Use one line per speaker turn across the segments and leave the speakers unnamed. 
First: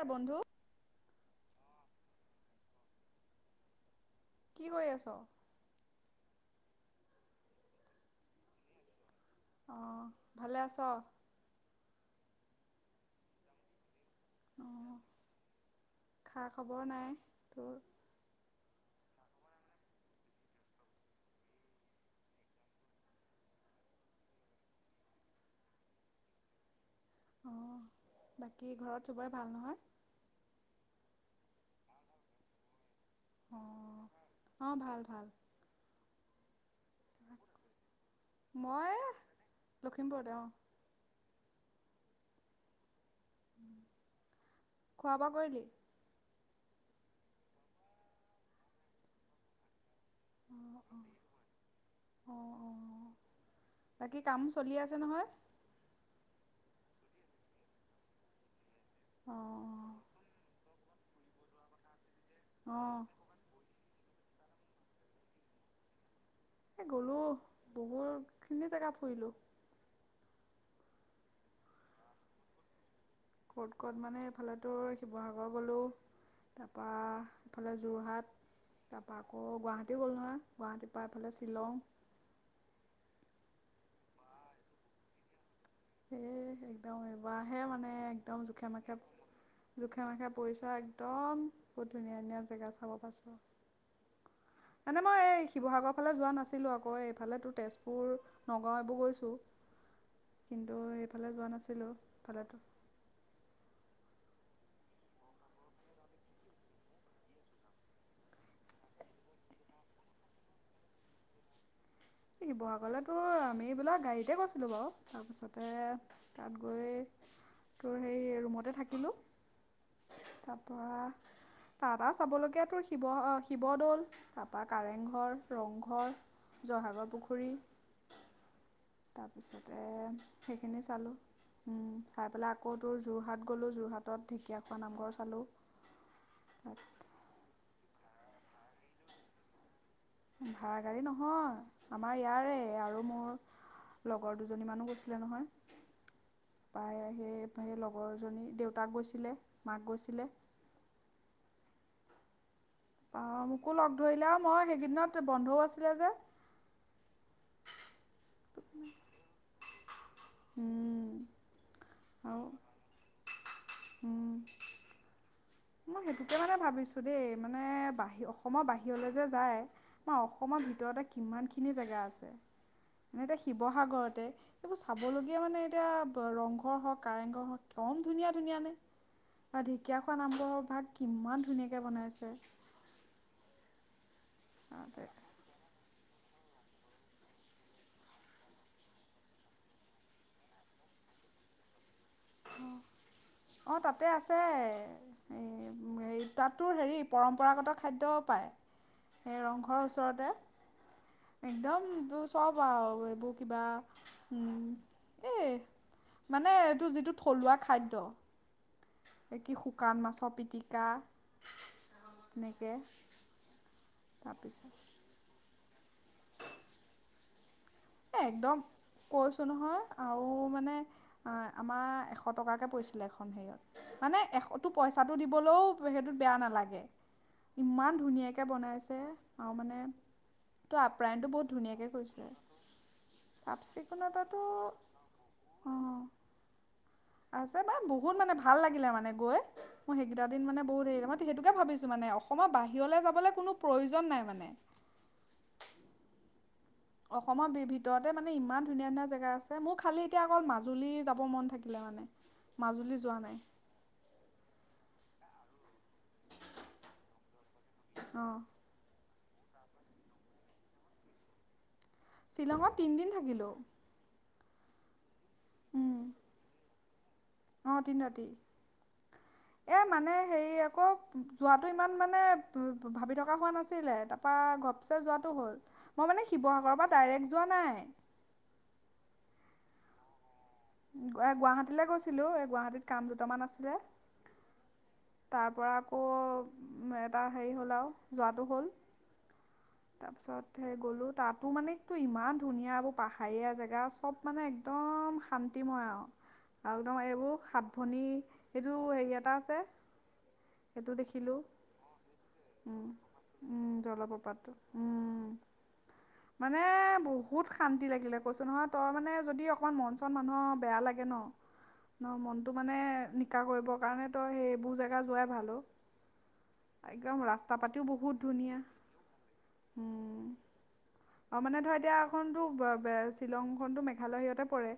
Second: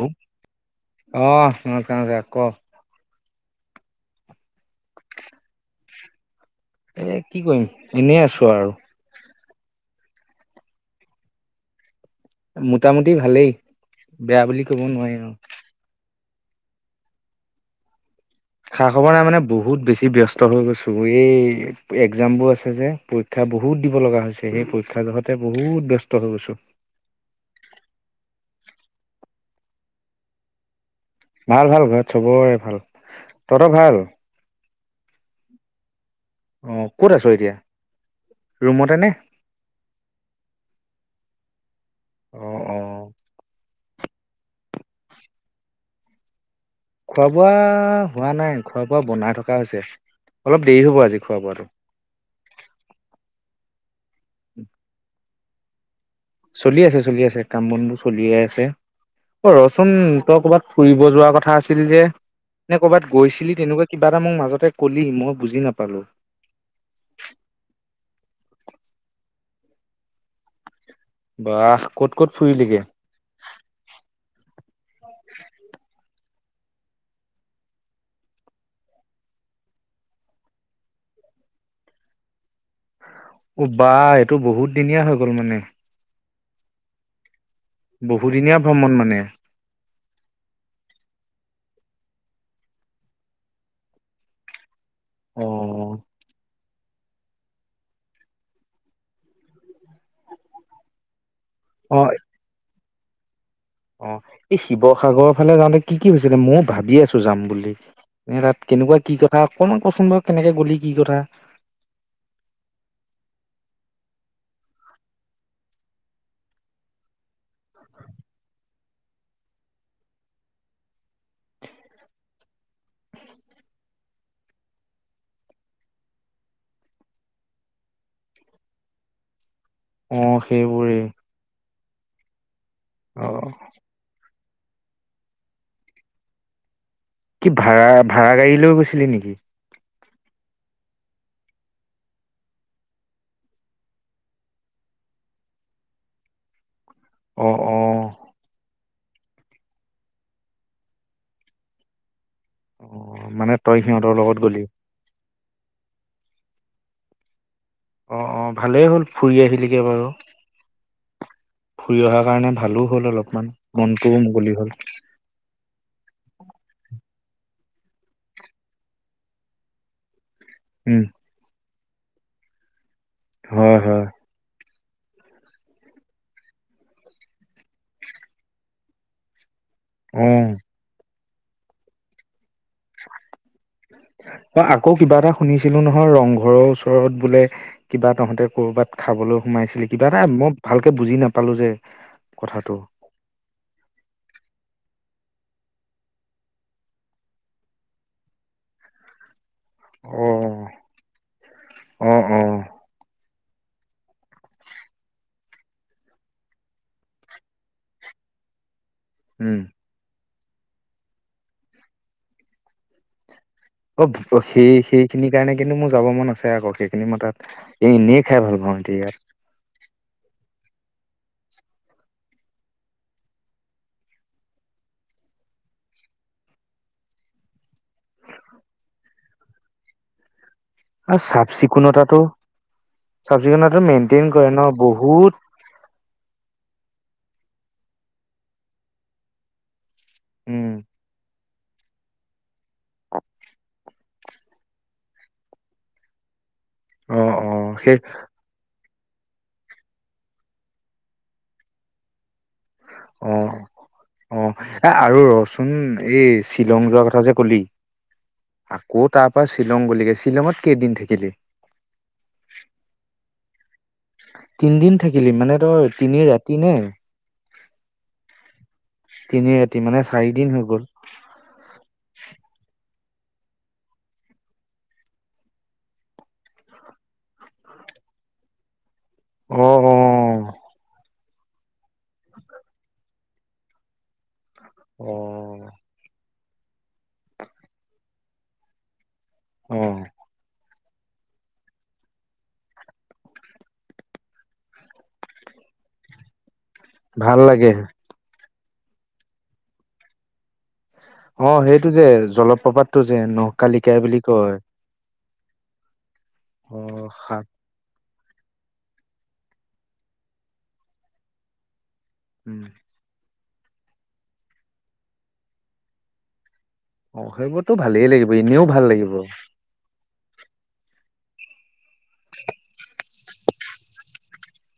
অ বন্ধু
অ নমস্কাৰ নমস্কাৰ ক
কি কৰি আছ
এ কি কৰিম এনেই আছোঁ আৰু
অ ভালে আছ
মোটামুটি ভালেই বেয়া বুলি ক'ব
অঁ
নোৱাৰি ন
খা খবৰ নাই তোৰ
খা খবৰ নাই মানে বহুত বেছি ব্যস্ত হৈ গৈছোঁ এই একজামবোৰ আছে যে পৰীক্ষা বহুত দিব লগা হৈছে সেই পৰীক্ষা জহতে বহুত ব্যস্ত হৈ গৈছোঁ
অ বাকী ঘৰত চবৰে ভাল নহয়
ভাল ভাল ঘৰত চবৰে ভাল তহঁতৰ ভাল
অঁ অঁ ভাল ভাল
অ ক'ত আছো এতিয়া
মই
ৰুমতেনে
লখিমপুৰতে অঁ
অ অ
খোৱা বোৱা কৰিলি
খোৱা বোৱা হোৱা নাই খোৱা বোৱা বনাই থকা হৈছে অলপ দেৰি হ'ব আজি খোৱা বাৰু
অঁ অঁ বাকী কাম চলি আছে নহয়।
চলি আছে চলি আছে কাম বনো চলিয়ে আছে
অঁ
অ ৰচোন তই কৰ'ৰবাত ফুৰিব যোৱাৰ কথা আছিল যে
অঁ
নে
অঁ
ক'ৰবাত গৈছিলি তেনেকুৱা কিবা এটা মোক মাজতে কলি মই বুজি নাপালো
এ গ'লো বহুতখিনি জেগা ফুৰিলো।
বাাহ ক'ত ক'ত ফুৰিলগে
ক'ত ক'ত মানে এইফালেতো শিৱসাগৰ গ'লো। তাৰপৰা ইফালে যোৰহাট তাৰপা আকৌ গুৱাহাটী গ'ল নহয় গুৱাহাটীৰ পৰা এইফালে শ্বিলং
অ বা এইটো বহুত দিনীয়া হৈ গ'ল মানে
এ একদম এইবাৰ হে মানে একদম
বহুদিনীয়া
জোখে
ভ্ৰমণ
মাখে
মানে।
জোখে মাখে পৰিচয় একদম বহুত ধুনীয়া ধুনীয়া জেগা চাব পাৰিছোঁ মানে মই এই
অ
শিৱসাগৰ ফালে যোৱা নাছিলো আ কয় এইফালেতো তেজপুৰ নগাঁও এইবোৰ গৈছোঁ কিন্তু সেইফালে যোৱা নাছিল। আছিলোঁ সেই ফালেতো
অ এই শিৱসাগৰ ফালে যাওঁতে কি কি হৈছিলে ভাবি আছিলোঁ ময়ও ভাবি আছো যাম বুলি এ তাত কেনেকুৱা কি কথাকমান কচোন বাৰু কেনেকে গলি কি কথা
শিৱসাগৰলৈ তোৰ আমিবিলাক গাড়ীতে গৈছিলো বাৰু তাৰপিছতে তাত গৈ তোৰ হেই ৰুমতে থাকিলো তাৰপৰা তটা চাবলগীয়া তোৰ শিৱ শিৱদৌল তাৰপা কাৰেংঘৰ ৰংঘৰ জয়সাগৰ পুখুৰী তাৰপিছত
অ সেইবোৰেই
চাই পেলাই আকৌ তোৰ যোৰহাট গ'লোঁ যোৰহাটত ঢেঁকীয়াখোৱা নামঘৰ চালোঁ তাত
কি ভাড়া ভাড়া গাড়ী লৈ গৈছিলি নেকি
ভাড়া গাড়ী নহয় আমাৰ ইয়াৰে আৰু মোৰ লগৰ দুজনীমানানো গৈছিলে নহয় পাই সেই
অ অ
সেই লগৰজনী দেউতাক গৈছে মাক গৈছিল অ
মানে
মোকো
তই
লগ
সিহঁতৰ লগত
ধৰিলো
গ'লি।
মই সেইদিনত বন্ধ ও আছিল যে।
অ অ ভালেই হ'ল ফুৰি আহিলগে বাৰু ফুৰি অহাৰ
আৰু
কাৰণে ভালো হ'ল অলপমান মনটোও মুকলি হল।
মই সেইটোকে মানে ভাবিছো দেই মানে বাহিৰ অসমৰ বাহিৰলৈ যে যায় মই অসমৰ
উম
ভিতৰতে কিমানখিনি জেগা আছে মইটো
হয় হয়
শিৱসাগৰতে এইবোৰ চাবলগীয়া মানে এতিয়া ৰংঘৰ হওক কাৰেংঘৰ হওক কম ধুনীয়া ধুনীয়া নে ঢ়েকীয়াখোৱা
অ
নামঘৰ সিহঁতৰ ভাগ কিমান ধুনীয়াকে বনাইছে।
ম আকৌ কিবা এটা শুনিছিলো নহয় ৰং ঘৰৰ ওচৰত বোলে কিবা তহঁতে কৰ'বাত খাবলৈ সোমাইছিলি কিবা এটা মই ভালকে বুজি নাপালো যে। কথাটো
অ অ তাতে আছে। এই এই তাতো হেৰি পৰম্পৰাগত খাদ্য পায়। ঘৰৰ
অ
ওচৰতে একদম
অ
তোৰ
অ
চব আৰু এইবোৰ কিবা উম এই মানে এইটো যিটো থলুৱা খাদ্য। এ কি
উম
শুকান মাছৰ পি। জিকা এনেকে।
অ সেই সেইখিনিৰ কাৰণে। কিন্তু মোৰ যাব মন আছে আকৌ সেইখিনি মই তাত।
এ
এনেই খাই
একদম
ভাল পাওঁ এতিয়া ইয়াত
কৈছো নহয় আও মানে। আমাৰ এশ টকাকে পৰিছিলে এখন হেৰিয়ত মানে এশটো পইচাটো দিবলৈও সেইটোত বেয়া নালাগে ইমান ধুনীয়াকে বনাইছে আৰু মানে। ত
আৰু
আপ্ৰায়নটো বহুত
চাফ
ধুনীয়াকে
চিকুণতাটো
কৈছে।
চাফ চিকুণটো মেইনটেইন কৰে ন বহুত।
অঁ আছে বা বহুত মানে ভাল লাগিলে মানে গৈ। মই সেইকেইটা দিন মানে
উম
বহুত মই সেইটো। ভাবিছো মানে অসমৰ বাহিৰলৈ যাবলৈ কোনো প্ৰয়োজন নাই মানে।
অ
অসমৰ
অ সেই
ভিতৰতে মানে ইমান ধুনীয়া ধুনীয়া। জেগা আছে মোৰ খালি এতিয়া অকল মাজুলী যাব মন থাকিলে মানে। মাজুলী যোৱা
অ
নাই
অ এ আৰু ৰ। উম এই শ্বিলং যোৱা কথা যে কলি
অঁ
আকৌত। তাৰপা শ্বিলং গলিগে শ্বিলঙত কেইদিন থাকিলি।
শ্বিলঙত তিনিদিন থাকিলোঁ
তিনি দিন। থাকিলি মানে তই তিনি ৰাতি নে?
অঁ তিনি ৰাতি
তিনি ৰাতি
এই মানে
চাৰিদিন
হেৰি
হৈ গ'ল
আকৌ যোৱাটো ইমান মানে। ভাবি থকা হোৱা নাছিলে তাৰপা ঘপচে যোৱাটো হ'ল, মই মানে শিৱসাগৰৰ পৰা ডাইৰেক যোৱা নাই।
উম উম।
এ গুৱাহাটীলৈ গৈছিলো এ গুৱাহাটীত কাম দুটামান আছিলে।
অ
তাৰ পৰা আকৌ। উ এটা হেৰি হ'ল আৰু যোৱাটো হ'ল
অ
তাৰপিছত গ'লো তাতো মানে ইমান ধুনীয়া এইবোৰ পাহাৰীয়া জেগা চব মানে একদম শান্তিময় আৰু। আৰু একদম
ভাল
এইবোৰ
লাগে
সাত ভনী। এইটো হেৰি এটা আছে। সেইটো দেখিলোঁ
অ সেইটো যে
উম,
জলপ্ৰপাতটো যে
উম,
নহকালিকাই বুলি
জলপ্ৰপাতটো
কয়।
উম। মানে
অ সাত
বহুত শান্তি লাগিলে। কৈছো নহয় তই মানে যদি অকমান মন চন মানুহৰ বেয়া লাগে ন। ন মনতটো
উম
মানে। শিকা কৰিবৰ কাৰণে তই সেই এইবোৰ জেগা যোৱাই ভাল অ একদম
অ
ৰাস্তা
সেইবোৰতো
পাতিও
ভালেই
বহুত
লাগিব
ধুনীয়া
এনেও ভাল লাগিব।
অ মানে ধৰ এতিয়া এখতো শ্বিলংখনতো মেঘালয় সিহঁতে পৰে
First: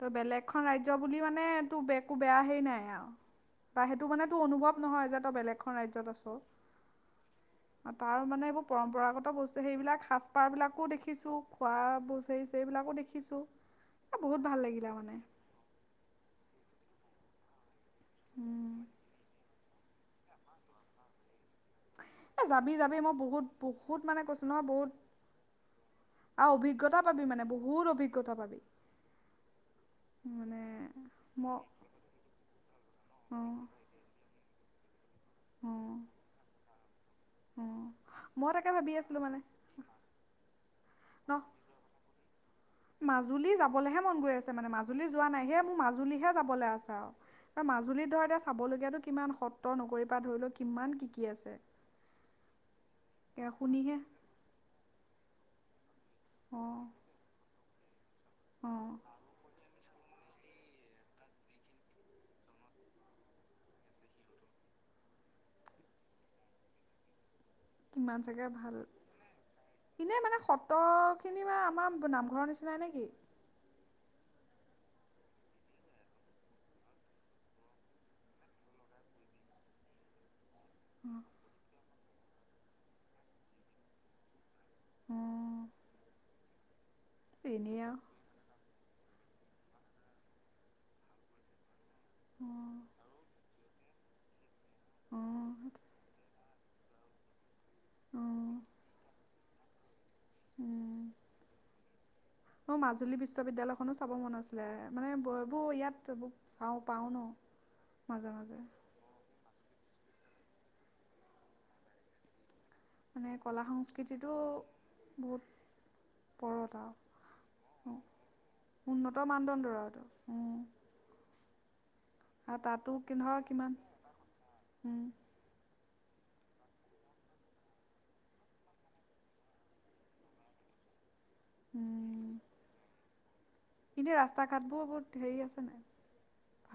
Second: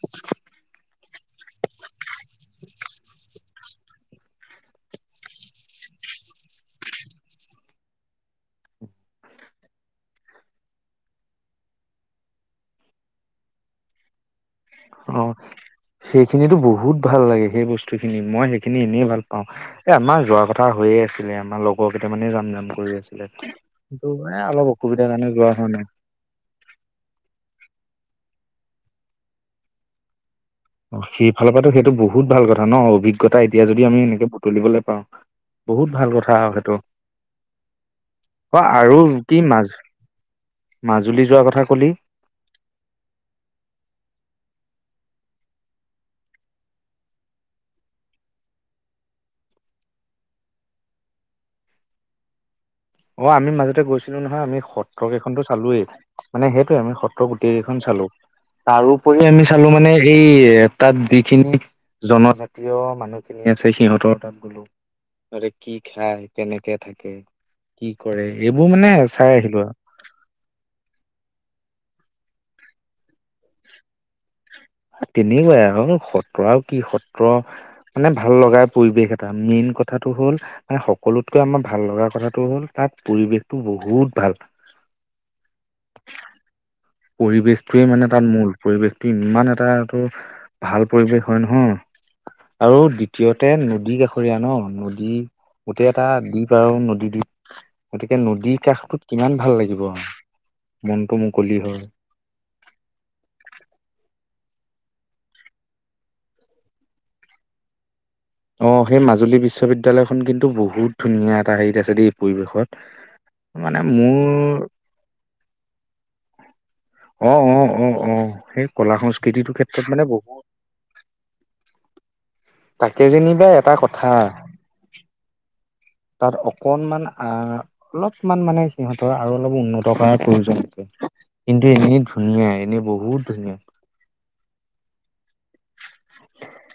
ত বেলেগখনন ৰাজ্য বুলি মানে টো ব একো বেয়া হেই নাই আৰু বা সেইটো মানে তো অনুভৱ নহয় যে তই বেলেগখনন ৰাজ্য়ত আছ তাৰ মানে এইবোৰ পৰম্পৰাগত বস্তু সেইবিলাক সাজ পাৰ বিলাকো দেখিছো খোৱা বস্ত সবিলাকো দেখিছো বহুত ভাল লাগিলে মানে
অ সেইখিনিতো বহুত ভাল লাগে সেই বস্তু বস্তুখিনি মই সেইখিনি এনেই ভাল পাওঁ। এ আমাৰ যোৱাৰ কথা হৈয়ে আছিলে আমাৰ লগ বৰকেইট মানে
এ
জাম জাম
যাবি
কৰি
যাবি মই
আছিলে
বহুত বহুত
কিন্তু টো মানে
কৈছোঁ নহয়
অলপ
বহুত
অসুবিধাৰ কাৰণে যোৱা হোৱা নাই
বহুৰ অভিজ্ঞতা পাবি মানে
অ সেইফালৰ
ম
পৰা তো সেইটো বহুত ভাল কথা ন অভিজ্ঞতা
অঁ
এতিয়া যদি আমি এনেকে তুলিবলৈ পাওঁ
অঁ
বহুত ভাল কথা সেইটো
অঁ মই
অ
তাকে ভাবি
আৰু
আছিলোঁ
কি
মানে
মাজ মাজুলী
ন
যোৱাৰ কথা কলি
মাজুলী যাবলৈহে মন গৈ আছে মানে মাজুলী যোৱা নাই হে মোৰ মাজুলীহে যাবলৈ আছা আৰু মাজুলীত ধ এতিয়া চাবলগীয়াাতটো কিমান সত্ৰ নগৰী ধৰি লও কিমান কি কি আছে
অ আমি মাজতে
শুনিহে
গৈছিলো নহয় আমি সত্ৰ কেইখনো চ খালোৱেই মানে সেইটোয়ে
অ',
আম সত্তৰ গোটে খন চালো
অ',
তাৰোপৰি আমি চালো মানে এই তাত যিখিনি জনজাতীয় মানুহখিনি আছে সিহঁতৰ তাত গলো তাতে কি খাই কেনেকে থাকে কি
কিমান
কৰে
চাগে
এইবোৰ
ভাল
মানে চাই আহিলো আৰু।
এনে মানে সত্ৰ খিনি বা আমাৰ নামঘৰ নিচিনাই নেকি
তেনেকুৱাই আৰু সত্ৰ আৰু কি সত্ৰ মানে ভাল লগা পৰিৱেশ এটা মেইন কথাটো হ'ল মানে সকলোতকৈ আমাৰ ভাল লগা কথাটো হ'ল তাত পৰিৱেশটো বহুত ভাল
অ
পৰিবেশ
এনেই
টোৱে
আৰু
মানে তাত মূল পৰিৱেশটো ইমান এটাটো ভাল পৰিৱেশ হয় নহয় আৰু
অ',
দ্বিতীয়তে ন নদী কাষৰীয়া ন
অ',
নদী
অ',
গোটেই এটা দ্বীপ ৰু নদীদ্বীপ গতিকে নদীৰ কাষত কিমান ভাল লাগিব
উম।
মনটো মুকলি হয়
মোৰ মাজুলী বিশ্ববিদ্যালয়খনো চাব মন আছিলে মানে বয়বো ইয়াত চাওঁ পাওঁ ন মাজে মাজে
অ সেই মাজুলী বিশ্ববিদ্যা বিদ্যালয়খন কিন্তু বহুত ধুনীয়া এটা হেৰিত আছে দেই এই পৰিৱেশত
মানে কলা
মানে মোৰ
সংস্কৃতিটো বহুত পৰত আৰু
অ অ অ অ সেই কলা
উন্নত
সংস্কৃতিটোৰ
মানদণ্ডৰ
ক্ষেত্ৰত
আৰু এইটো
মানে বহুত
উম। আৰু তাতো
তাকে
ধৰ
যেনিবা
কিমান
এটা কথা
উম,
তাত অকনমান আ অলপমান মানে সিহঁতৰ আৰু অলপ উন্নত কৰাৰ প্ৰয়োজন আছে কিন্তু এনেই
উম,
ধুনীয়া এনে বহুত ধুনীয়া
এনেই ৰাস্তা ঘাটবোৰ বহুত হেৰি আছে নাই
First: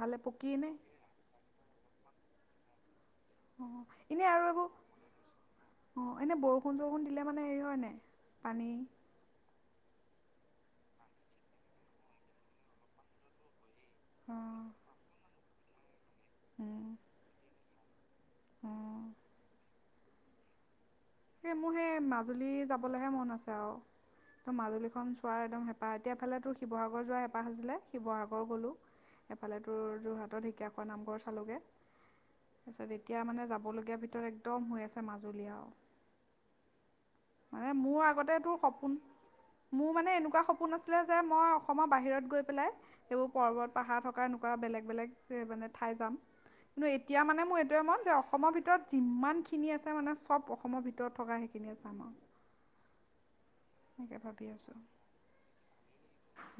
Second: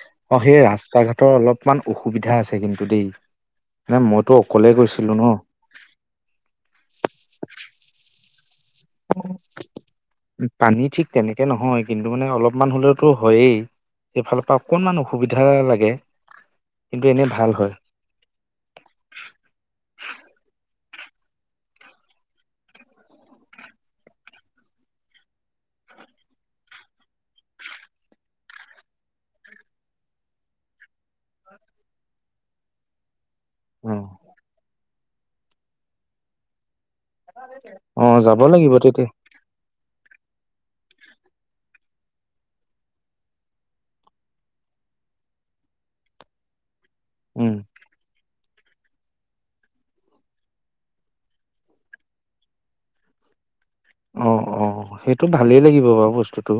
ভালে পকিয়ে নে
অকণমান অসুবিধা আছে কিন্তু দেই
অ
মানে
এনে
মইতো
আৰু এইবোৰ
অকলে গৈছিলো ন
অ এনে বৰষুণ চৰষুণ দিলে মানে হেৰি হয় নাই পানী
পানী ঠিক তেনেকে নহয় কিন্তু মানে অলপমান হ'লেও তো হয়েই এইফালৰ পৰা
অঁ
অকণমান অসুবিধা বিধা লাগে
অঁ
কিন্তু এনে ভাল হয়।
এই মোৰ সেই মাজুলী যাবলেহে মন আছে আৰু মাজুলীখন চোৱাৰ একদম হেঁপাহ এতিয়া এফালে তোৰ শিৱসাগৰ যোৱা হেঁপাহ আছিলে শিৱসাগৰ গলো এফালে তোৰ যোৰহাটৰ ঢেকীয়াখোৱা নামঘৰ চালোগে তাৰপিছত এতিয়া মানে
অ
যাবলগীয়া ভিতৰত একদম হৈ আছে আছে মাজুলীয়া আৰু মানে মোৰ
অ
আগতে
যাব
তোৰ
লাগিব
সপোন
তেতিয়া
মোৰ মানে এনেকুৱা সপোন ফোন আছিলে যে মই অসমৰ বাহিৰত গৈ পেলাই সেইবোৰ পৰ্বত পাহাৰ থকা এনেকুৱা বেলেগ বেলেগ মানে ঠাই যাম। কিন্তু এতিয়া মানে
উম
মোৰ এইটয়ে মন যে অসমৰ ভিতৰত যিমান খিনি আছে মানে চব অসমৰ ভিতৰত ভ থকা সেইখিনি আ চ আমাৰ।
অ অ সেইটো ভালেই লাগিব বাৰু বস্তুটো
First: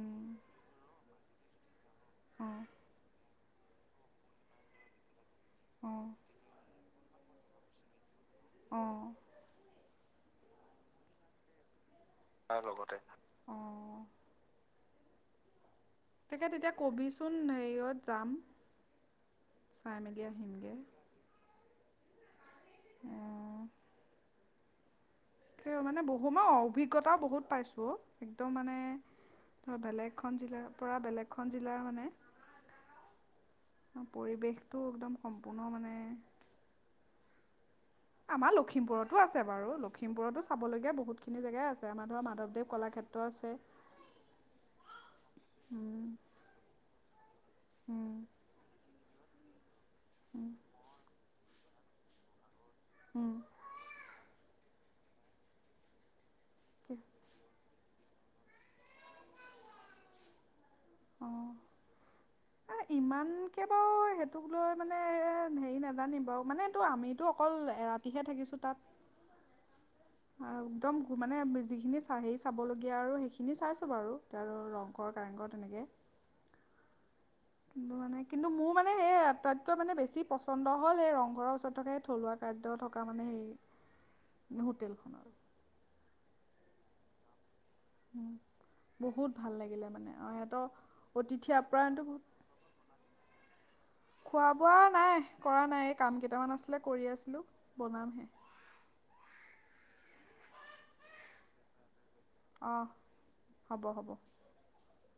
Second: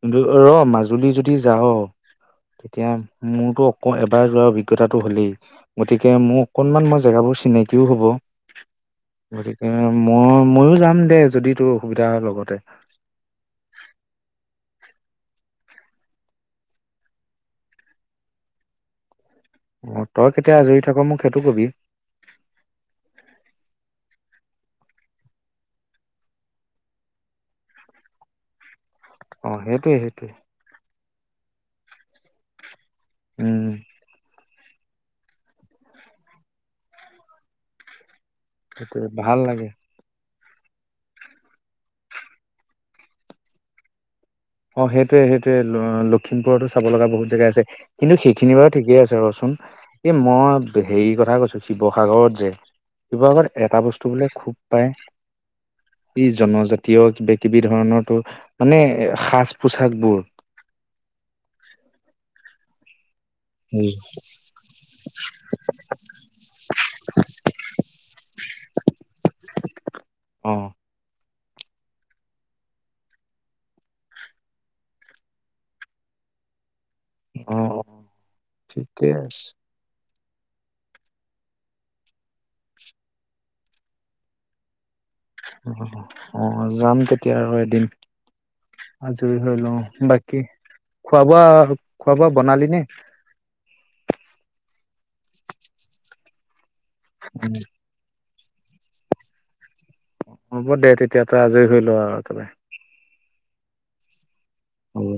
কিন্তু ৰ মাজুলী য যাওঁ
অঁ
তেতিয়া মোৰতো আকৌ এবাৰ যোৱাৰ অভিজ্ঞতাটো হ'লেই
অঁ
গতিকে মোৰ অকনমান ম জেগাবোৰ চিনাকিও হ'ব
অঁ
ব কে [unintelligible] মই ময়ো যাম দে। যদি তো।
তাৰ লগতে অ। তাকে তেতিয়া কবিচোন এইয়াত যাম। চাই
অ
মেলি
তই কেতিয়া
আহিমগৈ
আজৰি থাক মোক সেইটো কবি
অহ সেই মানে বহু মই অভিজ্ঞতাও বহুত পাইছো একদম মানে
অ
ধ
সেইটোৱে
বেলেগ
সেইটোৱে
খন জিলাৰ পৰা বেলেগ খন জিলাৰ মানে
উম
পৰিৱেশ তটো একদম সম্পূৰ্ণ মানে আমাৰ
সেইটোৱে
লখিমপুৰতো
ভাল
আছে
লাগে
বাৰু লখিমপুৰতো খাবলগীয়া বহুতখিনি জেগাই আছে আমাৰ ধৰক মাধৱদেৱ কলাক্ষেত্ৰ আছে
অ সেইটোৱে সেইটোৱে
উম
লক্ষিমপুৰতো চাব লগা বহুত জেগা আছে
উম
কিন্তু সেইখিনি বাৰু ঠিকেই আছে চোন এ মই হেৰি কথা কৈছো শিৱসাগৰত যে
উম
শিৱসাগৰত এটা বস্তু বোলে খুব পাই ই জনজাতীয় কিবা কিবি ধৰণতো মানে সাজ পোছাকবোৰ
অ ইমান এনেকে বাৰু সেইটোক লৈ মানে হেৰি নেজানিম বাৰু মানে এইটো আমিতো অকল এৰাতিহে থাকিছো তাত আ
অ
একদম মানে যিখিনি চা হেৰি চাবলগীয়া আৰু সেইখিনি চাইছোঁ বাৰু এতিয়া আৰু ৰংঘৰ কাৰেংঘৰ তেনেকে
অ অ
কিন্তু মানে কিন্তু মোৰ মানে
ঠিকে
সেই
আছে
আটাইতকৈ মানে বেছি পচন্দ হ'ল এই ৰংঘৰৰ ওচৰত থকা থলুৱা খাদ্য থকা মানে সেই হোটেলখনত
অ যাম তেতিয়া আৰু এদিন
উম বহুত
আজৰি
ভাল
হৈ লওঁ
লাগিলে মানে অ
বাকী
সিহঁতৰ
খোৱা বোৱা
অতিথি আপ্যায়ন
খোৱা বোৱা বনালি নে
বহুত খোৱা বোৱা নাই কৰা নাই এই কাম কেই তেওঁ অনা আছিলে কৰি আছিলোঁ বনামহে
হ'ব দে তেতিয়া তই আজৰি হৈ ল আৰু বা বাই
অঁ হ'ব হ'ব
হ'ব